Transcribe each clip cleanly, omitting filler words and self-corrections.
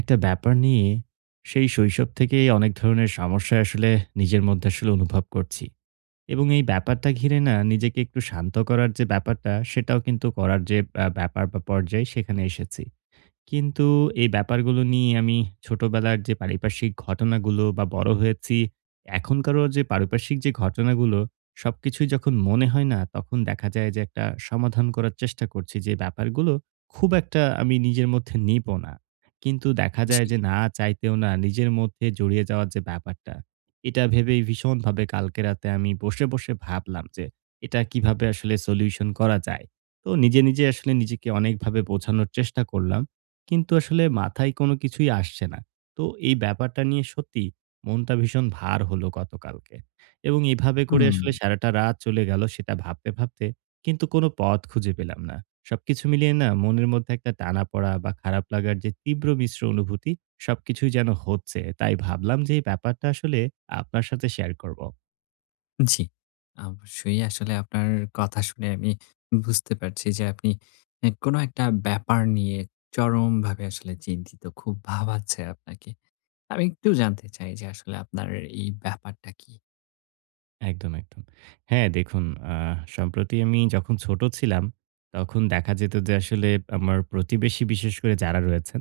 একটা ব্যাপার নিয়ে সেই শৈশব থেকেই অনেক ধরনের সমস্যা আসলে নিজের মধ্যে আসলে অনুভব করছি এবং এই ব্যাপারটা ঘিরে না নিজেকে একটু শান্ত করার যে ব্যাপারটা সেটাও কিন্তু করার যে ব্যাপার বা পর্যায়ে সেখানে এসেছি কিন্তু এই ব্যাপারগুলো নিয়ে আমি ছোটবেলার যে পারিপার্শ্বিক ঘটনাগুলো বা বড় হয়েছি, এখনকারও যে পারিপার্শ্বিক যে ঘটনাগুলো, সবকিছুই যখন মনে হয় না, তখন দেখা যায় যে একটা সমাধান করার চেষ্টা করছি যে ব্যাপারগুলো খুব একটা আমি নিজের মধ্যে নিবো না। কিন্তু দেখা জি। যায় যে না চাইতেও না নিজের মধ্যে জড়িয়ে যাওয়ার যে ব্যাপারটা, এটা ভেবেই ভীষণভাবে কালকে রাতে আমি বসে, বসে ভাবলাম যে এটা কিভাবে আসলে সলিউশন করা যায়। তো নিজে, নিজে আসলে নিজেকে অনেকভাবে বোঝানোর চেষ্টা করলাম। কিন্তু আসলে মাথায় কোনো কিছুই আসছে না। তো এই ব্যাপারটা নিয়ে সত্যি মনটা ভীষণ ভার হলো গতকালকে। এবং এভাবে করে হুম, আসলে সারাটা রাত চলে গেল সেটা ভাবতে, ভাবতে কিন্তু কোনো পথ খুঁজে পেলাম না। সবকিছু মিলিয়ে না মনের মধ্যে একটা টানাপড়া বা খারাপ লাগার যে তীব্র মিশ্র অনুভূতি সবকিছুই যেন হচ্ছে। তাই ভাবলাম যে এই ব্যাপারটা আসলে আপনার সাথে শেয়ার করব। জি। অবশ্যই আসলে আপনার কথা শুনে আমি বুঝতে পারছি যে আপনি এ কোনো একটা ব্যাপার নিয়ে চরমভাবে আসলে চিন্তিত। খুব ভাবাচ্ছে আপনাকে। আমি একটু জানতে চাই যে আসলে আপনার এই ব্যাপারটা কি? একদম, একদম। হ্যাঁ, দেখুন আ সম্প্রতি আমি যখন ছোট ছিলাম, তখন দেখা যেত যে আসলে আমার প্রতিবেশী বিশেষ করে যারা রয়েছেন,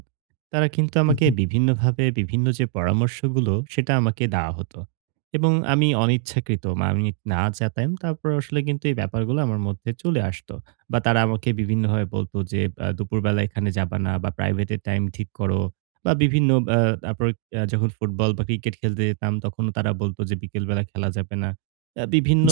তারা কিন্তু হুম, আমাকে হুম। বিভিন্নভাবে বিভিন্ন যে পরামর্শগুলো সেটা আমাকে দেওয়া হতো। এবং আমি অনিচ্ছাকৃত আমি না চাইতাম তারপর আসলে কিন্তু এই ব্যাপারগুলো আমার মধ্যে চলে আসতো। বা তারা আমাকে বিভিন্নভাবে বলত যে দুপুরবেলা এখানে যাবা না বা প্রাইভেটের টাইম ঠিক করো বা বিভিন্ন আ তারপর যখন ফুটবল বা ক্রিকেট খেলতে যেতাম তখনও তারা বলত যে বিকেল বেলা খেলা যাবে না।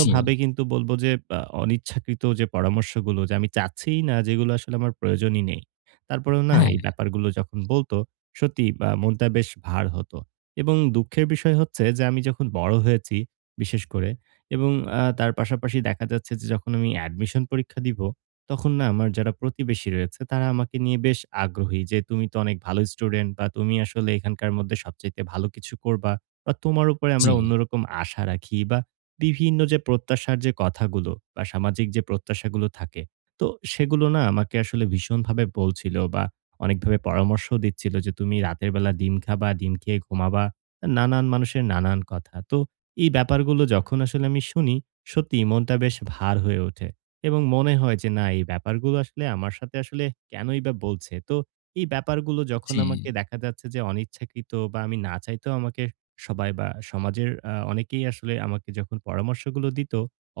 জি। কিন্তু বলব যে অনিচ্ছাকৃত যে পরামর্শগুলো যে আমি চাচ্ছিই না যেগুলো আসলে আমার প্রয়োজনই নেই। তারপরেও না হ্যাঁ, এই ব্যাপারগুলো যখন বলতো সত্যি মনটা বেশ ভার হতো। এবং দুঃখের বিষয় হচ্ছে যে আমি যখন বড় হয়েছি বিশেষ করে এবং তার পাশাপাশি দেখা যাচ্ছে যে যখন আমি অ্যাডমিশন পরীক্ষা দিব, তখন না আমার যারা প্রতিবেশী রয়েছে তারা আমাকে নিয়ে বেশ আগ্রহী যে, "তুমি তো অনেক ভালো স্টুডেন্ট বা তুমি আসলে এখানকার মধ্যে সবচাইতে ভালো কিছু করবা বা তোমার উপরে জি, আমরা অন্যরকম আশা রাখি বা বিভিন্ন যে প্রত্যাশার যে কথাগুলো বা সামাজিক যে প্রত্যাশাগুলো থাকে, তো সেগুলো না আমাকে আসলে ভীষণভাবে বলছিল বা অনেকভাবে পরামর্শও দিচ্ছিল যে, "তুমি রাতের বেলা ডিম খাবা, ডিম খেয়ে ঘুমাবা।" নানান মানুষের নানান কথা। তো এই ব্যাপারগুলো যখন আসলে আমি শুনি, সত্যিই মনটা বেশ ভার হয়ে ওঠে এবং মনে হয় যে, না এই ব্যাপারগুলো আসলে আমার সাথে আসলে কেনই বা বলছে? তো এই ব্যাপারগুলো যখন জি। আমাকে দেখা যাচ্ছে যে অনিচ্ছাকৃত বা আমি না চাইতেও আমাকে সবাই বা সমাজের অনেকেই আসলে আমাকে যখন পরামর্শগুলো দিত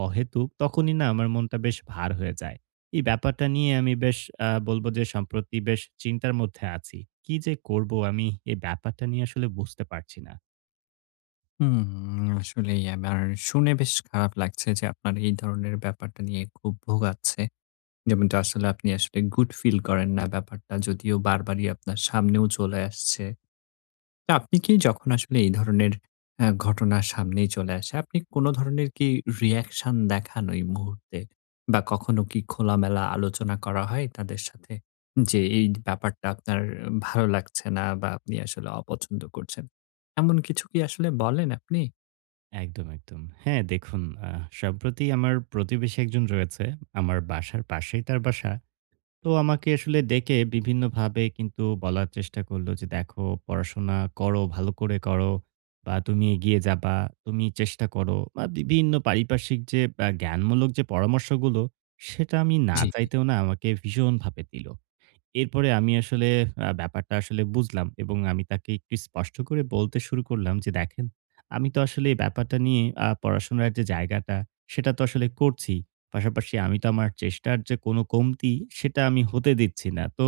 অহেতুক, তখনই না আমার মনটা বেশ ভার হয়ে যায়। এই ব্যাপারটা নিয়ে আমি বেশ বলব যে সম্প্রতি বেশ চিন্তার মধ্যে আছি। কি যে করব আমি এই ব্যাপারটা নিয়ে আসলে বুঝতে পারছি না। হুম, আসলেই আমার শুনে বেশ খারাপ লাগছে যে আপনার এই ধরনের ব্যাপারটা নিয়ে খুব ভোগাচ্ছে। যেমনটা আসলে আপনি আসলে good feel করেন না ব্যাপারটা যদিও বারবারই আপনার সামনেও চলে আসছে। তা আপনি কি যখন আসলে এই ধরনের ঘটনা সামনেই চলে আসে, আপনি কোন ধরনের কি রিঅ্যাকশন দেখান ওই মুহূর্তে? বা কখনো কি খোলামেলা আলোচনা করা হয় তাদের সাথে? যে এই ব্যাপারটা আপনার ভালো লাগছে না বা আপনি আসলে অপছন্দ করছেন। এমন কিছু কি আসলে বলেন আপনি? একদম, একদম। হ্যাঁ, দেখুন আ সম্প্রতি আমার প্রতিবেশী একজন রয়েছে। আমার বাসার পাশেই তার বাসা। তো আমাকে আসলে ডেকে বিভিন্নভাবে কিন্তু বলার চেষ্টা করলো যে, "দেখো পড়াশোনা করো, ভালো করে করো বা তুমি এগিয়ে যাবা, তুমি চেষ্টা করো" বা বিভিন্ন পারিপার্শ্বিক যে জ্ঞানমূলক যে পরামর্শগুলো, সেটা আমি না জি, চাইতেও না আমাকে ভীষণভাবে দিল। এরপরে আমি আসলে ব্যাপারটা আসলে বুঝলাম এবং আমি তাকে একটু স্পষ্ট করে বলতে শুরু করলাম যে, "দেখেন, আমি তো আসলে এই ব্যাপারটা নিয়ে পড়াশোনার যে জায়গাটা, সেটা তো আসলে করছি। পাশাপাশি আমি তো আমার চেষ্টার যে কোনো কমতি, সেটা আমি হতে দিচ্ছি না। তো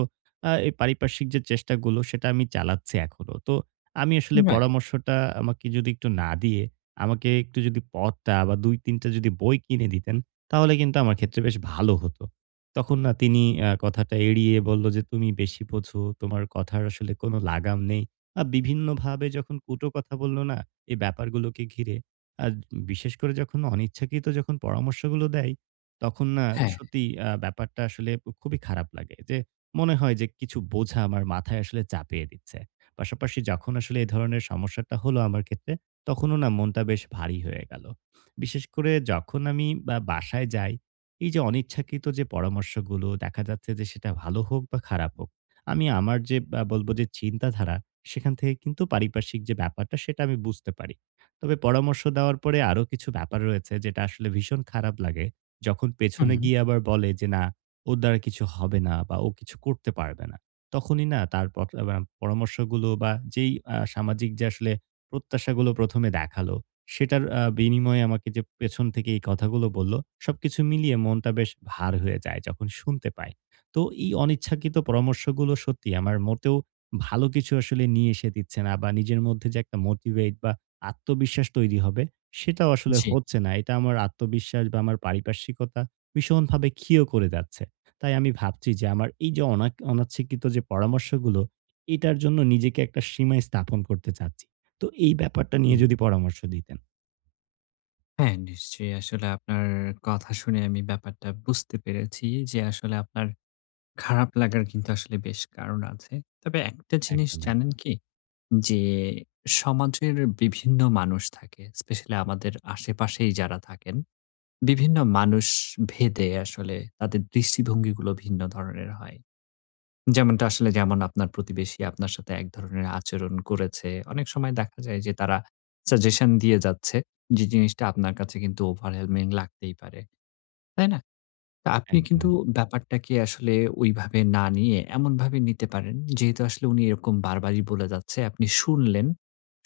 এই পারিপার্শ্বিক যে চেষ্টাগুলো, সেটা আমি চালাচ্ছি এখনো। তো আমি আসলে রাইট। পরামর্শটা আমাকে যদি একটু না দিয়ে, আমাকে একটু যদি পথটা বা ২-৩ টা যদি বই কিনে দিতেন, তাহলে কিন্তু আমার ক্ষেত্রে বেশ ভালো হতো।" তখন না তিনি কথাটা এড়িয়ে বলল যে, "তুমি বেশি বোঝো। তোমার কথার আসলে কোনো লাগাম নেই।" বিভিন্নভাবে যখন কটু কথা বলল না, এই ব্যাপারগুলোকে ঘিরে, আর বিশেষ করে যখন অনিচ্ছাকৃত যখন পরামর্শগুলো দেয়, তখন না হ্যাঁ, সত্যি ব্যাপারটা আসলে খুবই খারাপ লাগে যে, মনে হয় যে কিছু বোঝা আমার মাথায় আসলে চাপিয়ে দিচ্ছে। পাশাপাশি যখন আসলে এ ধরনের সমস্যাটা হলো আমার ক্ষেত্রে, তখনও না মনটা বেশ ভারী হয়ে গেল। বিশেষ করে যখন আমি বা বাসায় যাই এই যে অনিচ্ছাকৃত যে পরামর্শগুলো দেখা যাচ্ছে যে সেটা ভালো হোক বা খারাপ হোক, আমি আমার যে বলব যে চিন্তাধারা সেখান থেকে কিন্তু পারিপার্শ্বিক যে ব্যাপারটা সেটা আমি বুঝতে পারি। তবে পরামর্শ দেওয়ার পরে আরো কিছু ব্যাপার রয়েছে যেটা আসলে ভীষণ খারাপ লাগে। যখন হুম, পেছনে গিয়ে আবার বলে যে না ওর দ্বারা কিছু হবে না বা ও কিছু করতে পারবে না। তখনই না তার পট আ পরামর্শগুলো বা যেই সামাজিক যে আসলে প্রত্যাশাগুলো ১ম এ দেখালো সেটার বিনিময়ে আমাকে যে পেছন থেকে এই কথাগুলো বলল, সবকিছু মিলিয়ে মনটা বেশ ভার হয়ে যায় যখন শুনতে পাই। তো এই অনিচ্ছাকৃত পরামর্শগুলো সত্যি আমার মোটেও ভালো কিছু আসলে নিয়ে এসে দিচ্ছে না বা নিজের মধ্যে যে একটা মোটিভেট বা আত্মবিশ্বাস তৈরি হবে, সেটাও আসলে জি, হচ্ছে না। এটা আমার আত্মবিশ্বাস বা আমার পারিপার্শ্বিকতা ভীষণভাবে ক্ষীয় করে যাচ্ছে। তাই আমি ভাবছি যে আমার এই যে অনাচ্ছাকৃত যে পরামর্শগুলো, এটার জন্য নিজেকে একটা সীমায় স্থাপন করতে চাচ্ছি। তো এই ব্যাপারটা নিয়ে হুম। যদি পরামর্শ দিতেন। হ্যাঁ, নিশ্চয়ই আসলে আপনার কথা শুনে আমি ব্যাপারটা বুঝতে পেরেছি যে আসলে আপনার খারাপ লাগার কিন্তু আসলে বেশ কারণ আছে। তবে একটা জিনিস একদম. জানেন কি? যে সমাজের বিভিন্ন মানুষ থাকে। স্পেশালি আমাদের আশেপাশেই যারা থাকেন, বিভিন্ন মানুষ ভেদে আসলে তাদের দৃষ্টিভঙ্গিগুলো ভিন্ন ধরনের হয়। যেমনটা আসলে যেমন আপনার প্রতিবেশী আপনার সাথে এক ধরনের আচরণ করেছে। অনেক সময় দেখা যায় যে তারা সাজেশন দিয়ে যাচ্ছে। যে জিনিসটা আপনার কাছে কিন্তু overwhelming লাগতেই পারে। তাই না? তা আপনি একদম, কিন্তু এক ব্যাপারটাকে আসলে ওইভাবে না নিয়ে এমনভাবে নিতে পারেন, যেহেতু আসলে উনি এরকম বারবারই বলে যাচ্ছে, আপনি শুনলেন।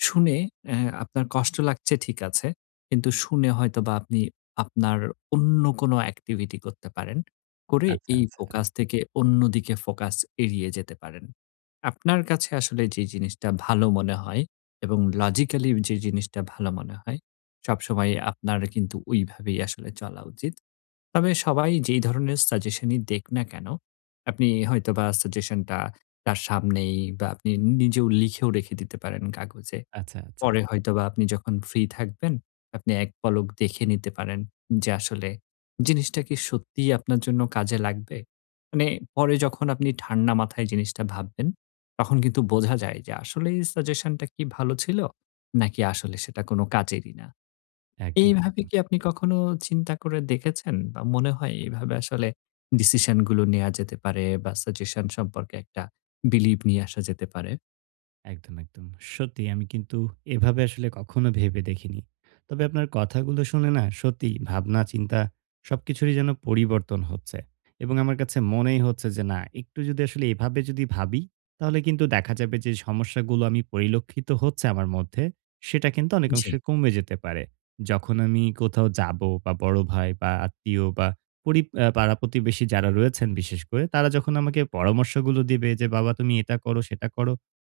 শুনে আপনার কষ্ট লাগছে ঠিক আছে। কিন্তু শুনে হয়তোবা আপনি আপনার অন্য কোনো activity করতে পারেন। করে আচ্ছা, এই আচ্ছা, ফোকাস থেকে অন্যদিকে ফোকাস এড়িয়ে যেতে পারেন। আপনার কাছে আসলে যে জিনিসটা ভালো মনে হয় এবং লজিক্যালি যে জিনিসটা ভালো মনে হয়, সবসময় আপনার কিন্তু ওইভাবেই আসলে চলা উচিত। তবে সবাই যেই ধরনের সাজেশনই দেখ না কেন, আপনি হয়তোবা সাজেশনটা তার সামনেই বা আপনি নিজেও লিখেও রেখে দিতে পারেন কাগজে। আচ্ছা, আচ্ছা। পরে হয়তোবা আপনি যখন ফ্রি থাকবেন, আপনি এক পলক দেখে নিতে পারেন যে আসলে জিনিসটা কি সত্যিই আপনার জন্য কাজে লাগবে? মানে পরে যখন আপনি ঠান্ডা মাথায় জিনিসটা ভাববেন, তখন কিন্তু বোঝা যায় যে আসলেই সাজেশনটা কি ভালো ছিল? নাকি আসলে সেটা কোনো কাজেরই না। একদম, এইভাবে একদম। কি আপনি কখনো চিন্তা করে দেখেছেন? বা মনে হয় এভাবে আসলে ডিসিশন গুলো নেয়া যেতে পারে বা সাজেশন সম্পর্কে একটা বিলিভ নিয়ে আসা যেতে পারে? একদম, একদম। সত্যি আমি কিন্তু এভাবে আসলে কখনো ভেবে দেখিনি। তবে আপনার কথাগুলো শুনে না সত্যি ভাবনা চিন্তা সবকিছুরই যেন পরিবর্তন হচ্ছে। এবং আমার কাছে মনেই হচ্ছে যে না একটু যদি আসলে এভাবে যদি ভাবি তাহলে কিন্তু দেখা যাবে যে সমস্যাগুলো আমি পরিলক্ষিত হচ্ছে আমার মধ্যে সেটা কিন্তু জি, অনেকাংশে কমে যেতে পারে। যখন আমি কোথাও যাবো বা বড় ভাই বা আত্মীয় বা পরি আ পাড়া-প্রতিবেশী যারা রয়েছেন বিশেষ করে তারা যখন আমাকে পরামর্শগুলো দিবে যে, "বাবা তুমি এটা করো, সেটা করো।"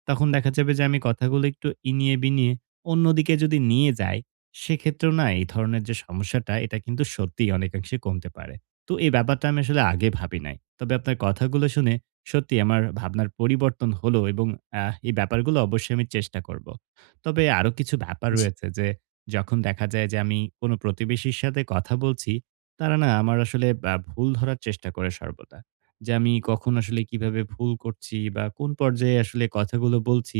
তখন দেখা যাবে যে আমি কথাগুলো একটু ইনিয়ে বিনিয়ে অন্যদিকে যদি নিয়ে যাই, সেক্ষেত্রেও না এই ধরনের যে সমস্যাটা এটা কিন্তু সত্যিই অনেকাংশে কমতে পারে। তো এই ব্যাপারটা আমি আসলে আগে ভাবি নাই। তবে আপনার কথাগুলো শুনে সত্যিই আমার ভাবনার পরিবর্তন হলো এবং এই ব্যাপারগুলো অবশ্যই আমি চেষ্টা করব। তবে আরো কিছু ব্যাপার জি, রয়েছে যে যখন দেখা যায় যে আমি কোনো প্রতিবেশীর সাথে কথা বলছি, তারা না আমার আসলে ভুল ধরার চেষ্টা করে সর্বদা। যে আমি কখন আসলে কিভাবে ভুল করছি বা কোন পর্যায়ে আসলে কথাগুলো বলছি।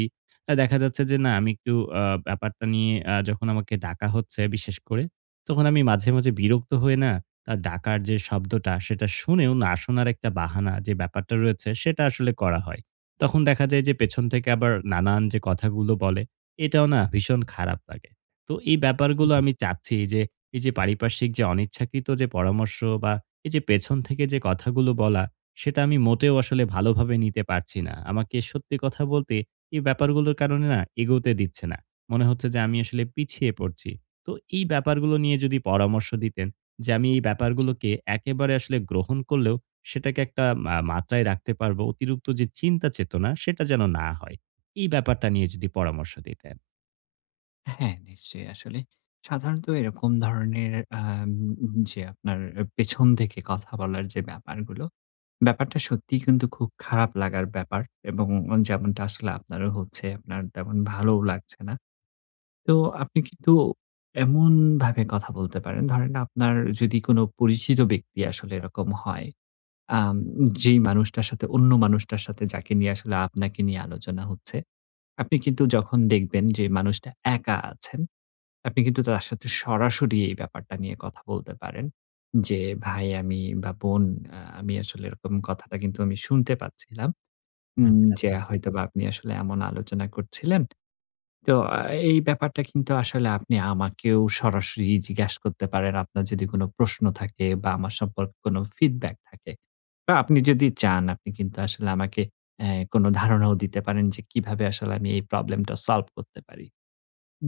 দেখা যাচ্ছে যে না আমি একটু আ ব্যাপারটা নিয়ে যখন আমাকে ডাকা হচ্ছে বিশেষ করে, তখন আমি মাঝে, মাঝে বিরক্ত হয়ে না ডাকার যে শব্দটা সেটা শুনেও না শোনার একটা বাহানা যে ব্যাপারটা রয়েছে সেটা আসলে করা হয়। তখন দেখা যায় যে পেছন থেকে আবার নানান যে কথাগুলো বলে, এটাও না ভীষণ খারাপ লাগে। তো এই ব্যাপারগুলো হুম, আমি চাচ্ছি যে এই যে পারিপার্শ্বিক যে অনিচ্ছাকৃত যে পরামর্শ বা এই যে পেছন থেকে যে কথাগুলো বলা সেটা আমি মোটেও আসলে ভালোভাবে নিতে পারছি না। আমাকে সত্যি কথা বলতে এই ব্যাপারগুলোর কারণে না এগোতে দিচ্ছে না। মনে হচ্ছে যে আমি আসলে পিছিয়ে পড়ছি। তো এই ব্যাপারগুলো নিয়ে যদি পরামর্শ দিতেন যে আমি এই জি। ব্যাপারগুলোকে একেবারে আসলে গ্রহণ করলেও সেটাকে একটা মাত্রায় রাখতে পারবো। অতিরিক্ত যে চিন্তা চেতনা সেটা যেন না হয়। এই ব্যাপারটা নিয়ে যদি পরামর্শ দিতেন। হ্যাঁ, নিশ্চয়ই আসলে সাধারণত এরকম ধরনের আম যে আপনার পেছন থেকে কথা বলার যে ব্যাপারগুলো, ব্যাপারটা সত্যিই কিন্তু খুব খারাপ লাগার ব্যাপার এবং যেমনটা আসলে আপনারও হচ্ছে, আপনার তেমন ভালোও লাগছে না। তো আপনি কিন্তু এমনভাবে কথা বলতে পারেন। ধরেন আপনার যদি কোনো পরিচিত ব্যক্তি আসলে এরকম হয়, আম যেই মানুষটার সাথে অন্য মানুষটার সাথে যাকে নিয়ে আসলে আপনাকে নিয়ে আলোচনা হচ্ছে, আপনি কিন্তু যখন দেখবেন যে মানুষটা একা আছেন, আপনি কিন্তু তার সাথে সরাসরি এই ব্যাপারটা নিয়ে কথা বলতে পারেন। যে, "ভাই আমি বা বোন আমি আসলে এরকম কথাটা কিন্তু আমি শুনতে পাচ্ছিলাম। আচ্ছা, যে আচ্ছা। হয়তোবা আপনি আসলে এমন আলোচনা করছিলেন। তো এই ব্যাপারটা কিন্তু আসলে আপনি আমাকেও সরাসরি জিজ্ঞেস করতে পারেন। আপনার যদি কোন প্রশ্ন থাকে বা আমার সম্পর্কে কোন ফিডব্যাক থাকে বা আপনি যদি চান আপনি কিন্তু আসলে আমাকে কোন ধারণাও দিতে পারেন যে কিভাবে আসলে আমি এই প্রবলেমটা সলভ করতে পারি।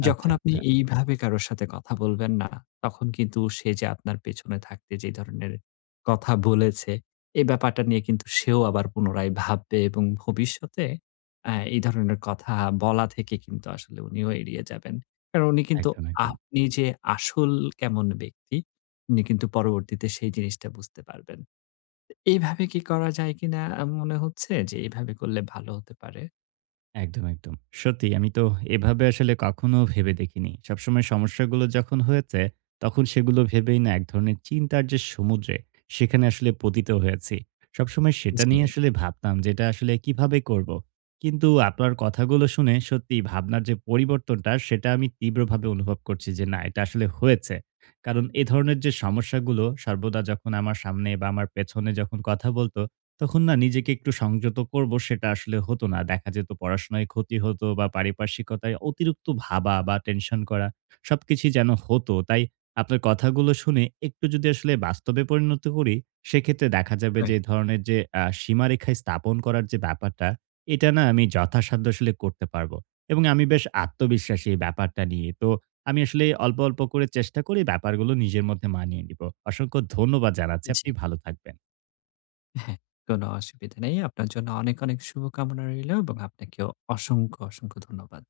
যখন আচ্ছা, আপনি আচ্ছা। এইভাবে কারো সাথে কথা বলবেন না, তখন কিন্তু সে যে আপনার পেছনে থাকতে যে ধরনের কথা বলেছে, এই ব্যাপারটা নিয়ে কিন্তু সেও আবার পুনরায় ভাববে এবং ভবিষ্যতে এই ধরনের কথা বলা থেকে কিন্তু আসলে উনিও এড়িয়ে যাবেন। কারণ উনি কিন্তু একদম, একদম। আপনি যে আসল কেমন ব্যক্তি, উনি কিন্তু পরবর্তীতে সেই জিনিসটা বুঝতে পারবেন। এইভাবে কি করা যায় কিনা মনে হচ্ছে যে এভাবে করলে ভালো হতে পারে? একদম, একদম। সত্যিই আমি তো এভাবে আসলে কখনো ভেবে দেখিনি। সবসময় সমস্যাগুলো যখন হয়েছে, তখন সেগুলো ভেবেই না এক ধরনের চিন্তার যে সমুদ্রে, সেখানে আসলে পতিত হয়েছি। সবসময় সেটা জি, নিয়ে আসলে ভাবতাম যে এটা আসলে কিভাবে করব। কিন্তু আপনার কথাগুলো শুনে সত্যিই ভাবনার যে পরিবর্তনটা, সেটা আমি তীব্রভাবে অনুভব করছি যে না এটা আসলে হয়েছে। কারণ এ ধরনের যে সমস্যাগুলো সর্বদা যখন আমার সামনে বা আমার পেছনে যখন কথা বলত, তখন না নিজেকে একটু সংযত করব সেটা আসলে হতো না। দেখা যেত পড়াশোনায় ক্ষতি হতো বা পারিপার্শ্বিকতায় অতিরিক্ত ভাবা বা টেনশন করা সবকিছুই যেন হতো। তাই আপনার কথাগুলো শুনে একটু যদি আসলে বাস্তবে পরিণত করি, সেক্ষেত্রে দেখা যাবে যে রাইট। এ ধরনের যে সীমারেখায় স্থাপন করার যে ব্যাপারটা, এটা না আমি যথাসাধ্য আসলে করতে পারব। এবং আমি বেশ আত্মবিশ্বাসী এই ব্যাপারটা নিয়ে। তো আমি আসলে অল্প, অল্প করে চেষ্টা করে ব্যাপারগুলো নিজের মধ্যে মানিয়ে নিব। অসংখ্য ধন্যবাদ জানাচ্ছি। জি। আপনি ভালো থাকবেন। হ্যাঁ, কোনো অসুবিধা নেই। আপনার জন্য অনেক, অনেক শুভকামনা রইলো এবং আপনাকেও অসংখ্য, অসংখ্য ধন্যবাদ।